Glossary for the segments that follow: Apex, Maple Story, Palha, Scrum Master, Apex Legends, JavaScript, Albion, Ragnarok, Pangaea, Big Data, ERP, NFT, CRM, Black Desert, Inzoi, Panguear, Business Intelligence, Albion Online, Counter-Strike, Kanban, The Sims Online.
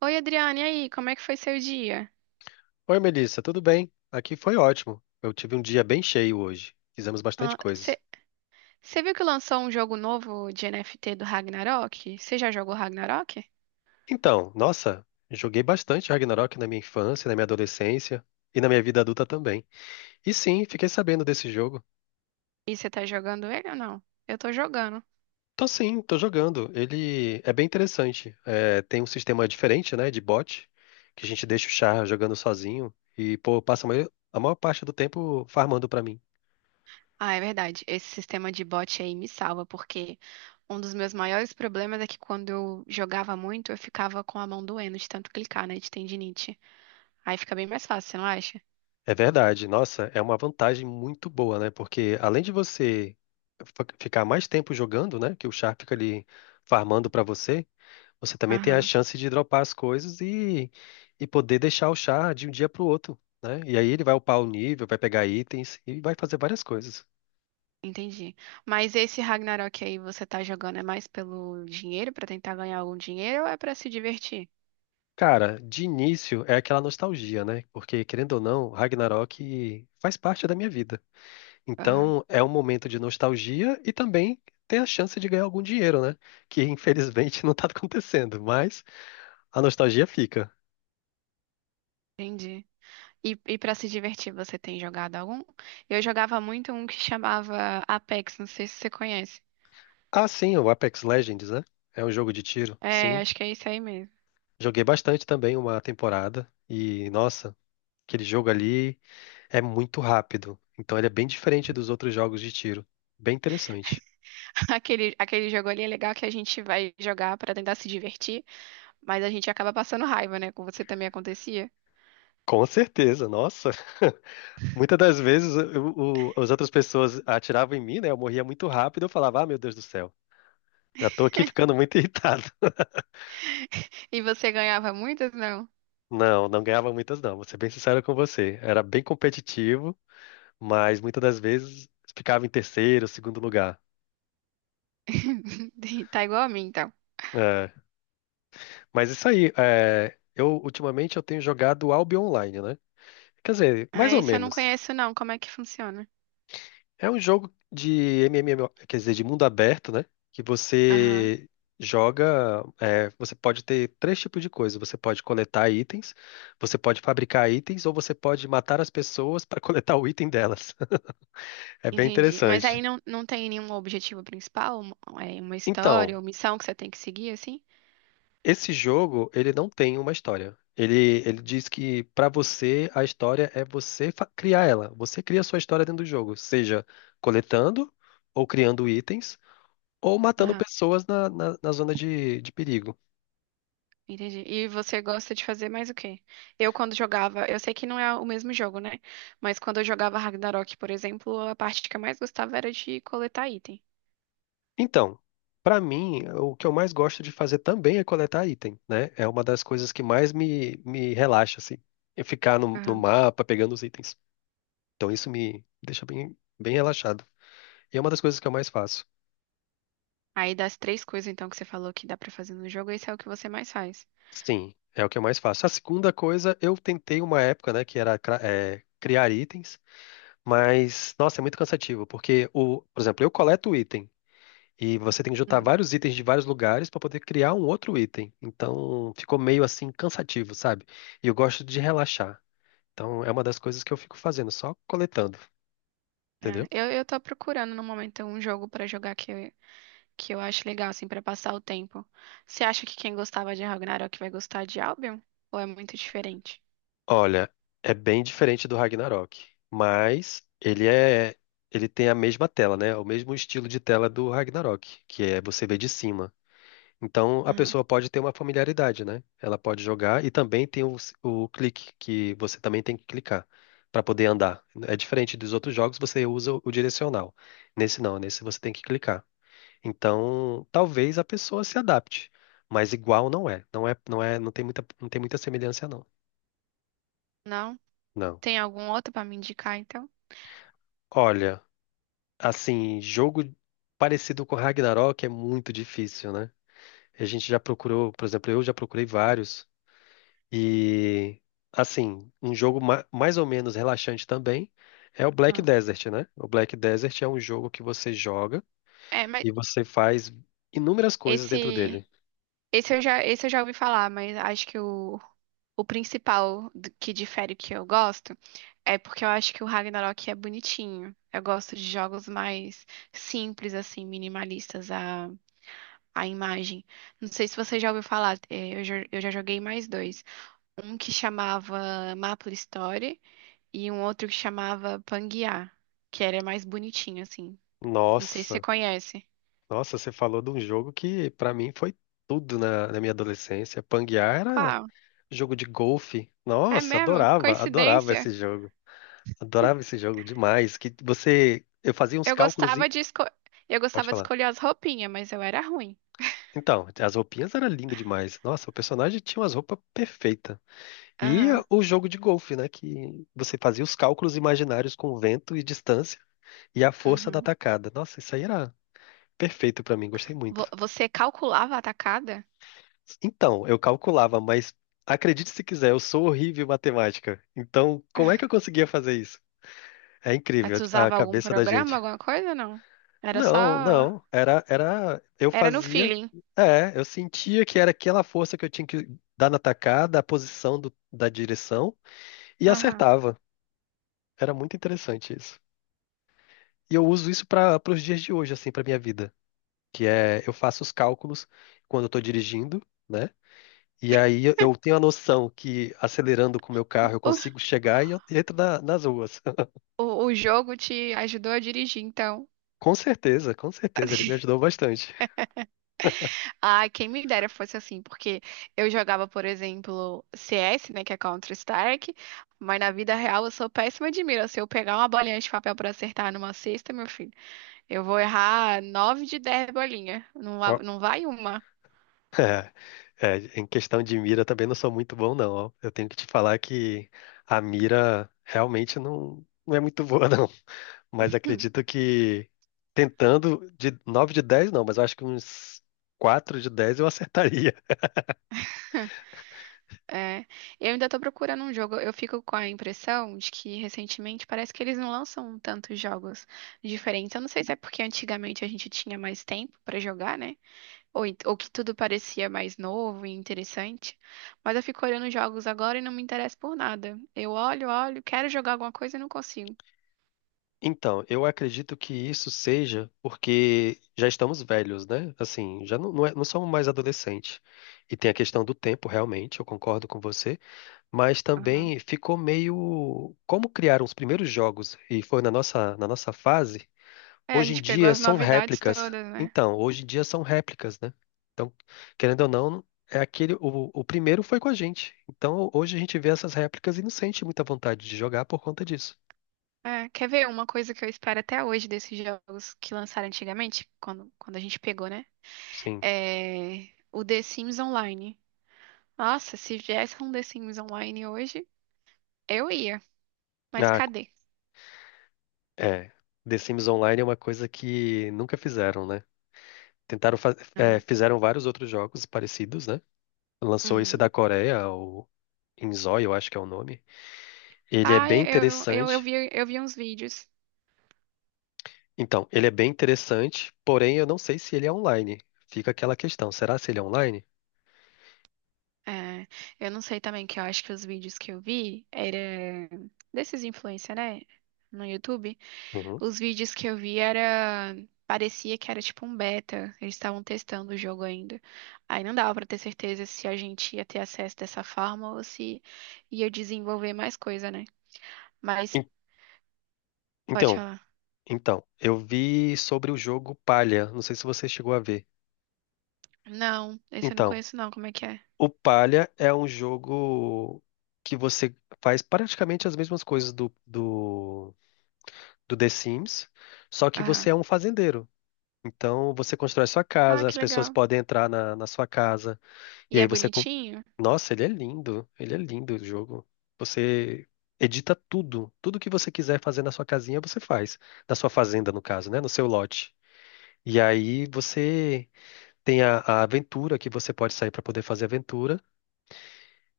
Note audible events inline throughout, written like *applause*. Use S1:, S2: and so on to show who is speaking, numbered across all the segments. S1: Oi, Adriane, e aí, como é que foi seu dia?
S2: Oi, Melissa, tudo bem? Aqui foi ótimo. Eu tive um dia bem cheio hoje. Fizemos bastante coisas.
S1: Você viu que lançou um jogo novo de NFT do Ragnarok? Você já jogou Ragnarok?
S2: Então, nossa, joguei bastante Ragnarok na minha infância, na minha adolescência e na minha vida adulta também. E sim, fiquei sabendo desse jogo.
S1: E você tá jogando ele ou não? Eu tô jogando.
S2: Tô sim, tô jogando. Ele é bem interessante. É, tem um sistema diferente, né, de bot, que a gente deixa o char jogando sozinho e, pô, passa a maior parte do tempo farmando pra mim.
S1: Ah, é verdade. Esse sistema de bot aí me salva, porque um dos meus maiores problemas é que quando eu jogava muito, eu ficava com a mão doendo de tanto clicar, né, de tendinite. Aí fica bem mais fácil, você não acha?
S2: É verdade. Nossa, é uma vantagem muito boa, né? Porque além de você ficar mais tempo jogando, né? Que o char fica ali farmando pra você, você também tem a
S1: Aham,
S2: chance de dropar as coisas e poder deixar o char de um dia pro outro, né? E aí ele vai upar o nível, vai pegar itens e vai fazer várias coisas.
S1: entendi. Mas esse Ragnarok aí você tá jogando é mais pelo dinheiro, pra tentar ganhar algum dinheiro ou é pra se divertir?
S2: Cara, de início é aquela nostalgia, né? Porque, querendo ou não, Ragnarok faz parte da minha vida. Então, é um momento de nostalgia e também tem a chance de ganhar algum dinheiro, né? Que infelizmente *laughs* não tá acontecendo, mas a nostalgia fica.
S1: Entendi. E para se divertir, você tem jogado algum? Eu jogava muito um que chamava Apex, não sei se você conhece.
S2: Ah, sim, o Apex Legends, né? É um jogo de tiro,
S1: É,
S2: sim.
S1: acho que é isso aí mesmo.
S2: Joguei bastante também uma temporada e, nossa, aquele jogo ali é muito rápido. Então, ele é bem diferente dos outros jogos de tiro. Bem interessante.
S1: *laughs* Aquele jogo ali é legal que a gente vai jogar pra tentar se divertir, mas a gente acaba passando raiva, né? Com você também acontecia.
S2: Com certeza, nossa. *laughs* Muitas das vezes as outras pessoas atiravam em mim, né? Eu morria muito rápido, eu falava, ah, meu Deus do céu. Já tô aqui ficando muito *laughs* irritado.
S1: E você ganhava muitas, não?
S2: Não, não ganhava muitas não, vou ser bem sincero com você. Era bem competitivo, mas muitas das vezes ficava em terceiro, segundo lugar.
S1: *laughs* Tá igual a mim, então.
S2: É, mas isso aí, é, eu ultimamente eu tenho jogado Albion Online, né? Quer dizer,
S1: Ah,
S2: mais ou
S1: esse eu não
S2: menos.
S1: conheço, não. Como é que funciona?
S2: É um jogo de MMO, quer dizer, de mundo aberto, né? Que
S1: Aham,
S2: você joga, é, você pode ter três tipos de coisa. Você pode coletar itens, você pode fabricar itens ou você pode matar as pessoas para *laughs* coletar o item delas. É bem
S1: entendi. Mas aí
S2: interessante.
S1: não, não tem nenhum objetivo principal? É uma história
S2: Então,
S1: ou missão que você tem que seguir, assim?
S2: esse jogo, ele não tem uma história. Ele diz que pra você a história é você criar ela. Você cria a sua história dentro do jogo, seja coletando ou criando itens ou matando pessoas na zona de perigo.
S1: Entendi. E você gosta de fazer mais o quê? Eu, quando jogava, eu sei que não é o mesmo jogo, né? Mas quando eu jogava Ragnarok, por exemplo, a parte que eu mais gostava era de coletar item.
S2: Então, pra mim, o que eu mais gosto de fazer também é coletar item, né? É uma das coisas que mais me relaxa, assim. É ficar no
S1: Aham.
S2: mapa pegando os itens. Então, isso me deixa bem relaxado. E é uma das coisas que eu mais faço.
S1: Aí das três coisas, então, que você falou que dá pra fazer no jogo, esse é o que você mais faz.
S2: Sim, é o que eu mais faço. A segunda coisa, eu tentei uma época, né, que era criar itens, mas, nossa, é muito cansativo, porque, o, por exemplo, eu coleto o item, e você tem que juntar
S1: Hum.
S2: vários itens de vários lugares para poder criar um outro item. Então, ficou meio assim cansativo, sabe? E eu gosto de relaxar. Então, é uma das coisas que eu fico fazendo, só coletando,
S1: É,
S2: entendeu?
S1: eu tô procurando no momento um jogo pra jogar que eu acho legal, assim, pra passar o tempo. Você acha que quem gostava de Ragnarok vai gostar de Albion? Ou é muito diferente?
S2: Olha, é bem diferente do Ragnarok, mas ele é, ele tem a mesma tela, né? O mesmo estilo de tela do Ragnarok, que é você vê de cima. Então a
S1: Aham.
S2: pessoa pode ter uma familiaridade, né? Ela pode jogar e também tem o clique, que você também tem que clicar para poder andar. É diferente dos outros jogos, você usa o direcional. Nesse não, nesse você tem que clicar. Então, talvez a pessoa se adapte, mas igual não é. Não é, não é, não tem muita, não tem muita semelhança, não.
S1: Não?
S2: Não.
S1: Tem algum outro pra me indicar, então?
S2: Olha. Assim, jogo parecido com Ragnarok é muito difícil, né? A gente já procurou, por exemplo, eu já procurei vários. E, assim, um jogo mais ou menos relaxante também é o Black
S1: Ah.
S2: Desert, né? O Black Desert é um jogo que você joga
S1: É, mas
S2: e você faz inúmeras coisas dentro
S1: esse.
S2: dele.
S1: Esse eu já ouvi falar, mas acho que o que difere o que eu gosto é porque eu acho que o Ragnarok é bonitinho. Eu gosto de jogos mais simples, assim, minimalistas, a imagem. Não sei se você já ouviu falar, eu já joguei mais dois. Um que chamava Maple Story e um outro que chamava Pangaea, que era mais bonitinho, assim. Não sei se você
S2: Nossa,
S1: conhece.
S2: nossa, você falou de um jogo que pra mim foi tudo na minha adolescência. Panguear era
S1: Qual?
S2: jogo de golfe.
S1: É
S2: Nossa,
S1: mesmo?
S2: adorava
S1: Coincidência.
S2: esse jogo. Adorava esse jogo demais. Que você, eu fazia uns
S1: Eu
S2: cálculos e
S1: gostava de esco... eu
S2: pode
S1: gostava de
S2: falar.
S1: escolher as roupinhas, mas eu era ruim.
S2: Então, as roupinhas eram lindas demais. Nossa, o personagem tinha umas roupas perfeitas. E
S1: Aham.
S2: o jogo de golfe, né? Que você fazia os cálculos imaginários com vento e distância e a força da
S1: Uhum.
S2: atacada. Nossa, isso aí era perfeito pra mim, gostei muito.
S1: Você calculava a tacada?
S2: Então, eu calculava, mas acredite se quiser, eu sou horrível em matemática. Então, como é que eu conseguia fazer isso? É
S1: Aí
S2: incrível
S1: você
S2: a
S1: usava algum
S2: cabeça da
S1: programa,
S2: gente.
S1: alguma coisa ou não? Era
S2: Não,
S1: só.
S2: não. Era, era. Eu
S1: Era no
S2: fazia.
S1: feeling.
S2: É, eu sentia que era aquela força que eu tinha que dar na tacada, a posição da direção, e
S1: Aham.
S2: acertava. Era muito interessante isso. E eu uso isso para os dias de hoje, assim, para minha vida. Que é, eu faço os cálculos quando eu estou dirigindo, né? E aí eu tenho a noção que acelerando com o meu carro eu
S1: O,
S2: consigo chegar e eu entro nas ruas. *laughs*
S1: o jogo te ajudou a dirigir, então.
S2: Com certeza, ele me
S1: *laughs*
S2: ajudou bastante.
S1: Ai, quem me dera fosse assim, porque eu jogava, por exemplo, CS, né, que é Counter-Strike, mas na vida real eu sou péssima de mira. Se eu pegar uma bolinha de papel pra acertar numa cesta, meu filho. Eu vou errar nove de 10 bolinhas.
S2: Ó,
S1: Não vai uma.
S2: *laughs* é, em questão de mira também não sou muito bom, não. Ó. Eu tenho que te falar que a mira realmente não é muito *laughs* boa, não. Mas
S1: Hum,
S2: acredito que tentando de 9 de 10 não, mas eu acho que uns 4 de 10 eu acertaria.
S1: é. Eu ainda tô procurando um jogo. Eu fico com a impressão de que recentemente parece que eles não lançam tantos jogos diferentes. Eu não sei se é porque antigamente a gente tinha mais tempo pra jogar, né? Ou que tudo parecia mais novo e interessante. Mas eu fico olhando jogos agora e não me interesso por nada. Eu olho, olho, quero jogar alguma coisa e não consigo.
S2: Então, eu acredito que isso seja porque já estamos velhos, né? Assim, já não somos mais adolescentes. E tem a questão do tempo, realmente, eu concordo com você. Mas
S1: Aham.
S2: também ficou meio. Como criaram os primeiros jogos e foi na nossa fase,
S1: É, a
S2: hoje em
S1: gente pegou
S2: dia
S1: as
S2: são
S1: novidades
S2: réplicas.
S1: todas, né?
S2: Então, hoje em dia são réplicas, né? Então, querendo ou não, é aquele. O primeiro foi com a gente. Então, hoje a gente vê essas réplicas e não sente muita vontade de jogar por conta disso.
S1: É, quer ver uma coisa que eu espero até hoje desses jogos que lançaram antigamente, quando a gente pegou, né?
S2: Sim.
S1: É o The Sims Online. Nossa, se viesse um The Sims Online hoje, eu ia. Mas
S2: Ah.
S1: cadê?
S2: É, The Sims Online é uma coisa que nunca fizeram, né? Tentaram
S1: Não.
S2: fizeram vários outros jogos parecidos, né? Lançou esse da
S1: Uhum.
S2: Coreia, o Inzoi, eu acho que é o nome. Ele é
S1: Ah,
S2: bem
S1: eu, eu, eu
S2: interessante.
S1: vi, eu vi uns vídeos.
S2: Então, ele é bem interessante, porém eu não sei se ele é online. Fica aquela questão, será se ele é online?
S1: É, eu não sei também, que eu acho que os vídeos que eu vi era desses influencers, né? No YouTube.
S2: Uhum.
S1: Os vídeos que eu vi era. Parecia que era tipo um beta. Eles estavam testando o jogo ainda. Aí não dava pra ter certeza se a gente ia ter acesso dessa forma ou se ia desenvolver mais coisa, né? Mas
S2: En-
S1: pode
S2: Então,
S1: falar.
S2: eu vi sobre o jogo Palha, não sei se você chegou a ver.
S1: Não, esse eu não
S2: Então,
S1: conheço não. Como é que é?
S2: o Palha é um jogo que você faz praticamente as mesmas coisas do The Sims, só que você
S1: Aham.
S2: é um fazendeiro. Então você constrói sua
S1: Ah,
S2: casa,
S1: que
S2: as pessoas
S1: legal.
S2: podem entrar na sua casa,
S1: E
S2: e
S1: é
S2: aí você.
S1: bonitinho?
S2: Nossa, ele é lindo o jogo. Você edita tudo, tudo que você quiser fazer na sua casinha, você faz. Na sua fazenda, no caso, né? No seu lote. E aí você tem a aventura que você pode sair para poder fazer aventura.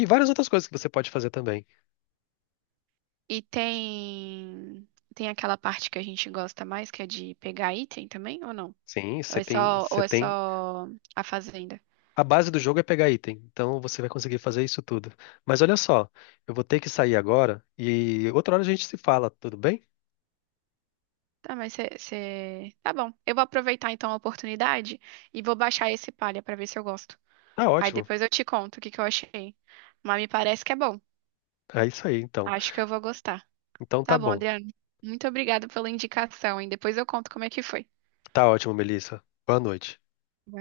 S2: E várias outras coisas que você pode fazer também.
S1: E tem aquela parte que a gente gosta mais, que é de pegar item também, ou não?
S2: Sim,
S1: Ou é só ou
S2: você
S1: é
S2: tem
S1: só a fazenda?
S2: a base do jogo é pegar item, então você vai conseguir fazer isso tudo. Mas olha só, eu vou ter que sair agora e outra hora a gente se fala, tudo bem?
S1: Tá, mas você. Tá bom. Eu vou aproveitar então a oportunidade e vou baixar esse palha pra ver se eu gosto.
S2: Tá
S1: Aí
S2: ótimo.
S1: depois eu te conto o que que eu achei. Mas me parece que é bom.
S2: É isso aí, então.
S1: Acho que eu vou gostar.
S2: Então tá
S1: Tá bom,
S2: bom.
S1: Adriano. Muito obrigada pela indicação, hein? Depois eu conto como é que foi.
S2: Tá ótimo, Melissa. Boa noite.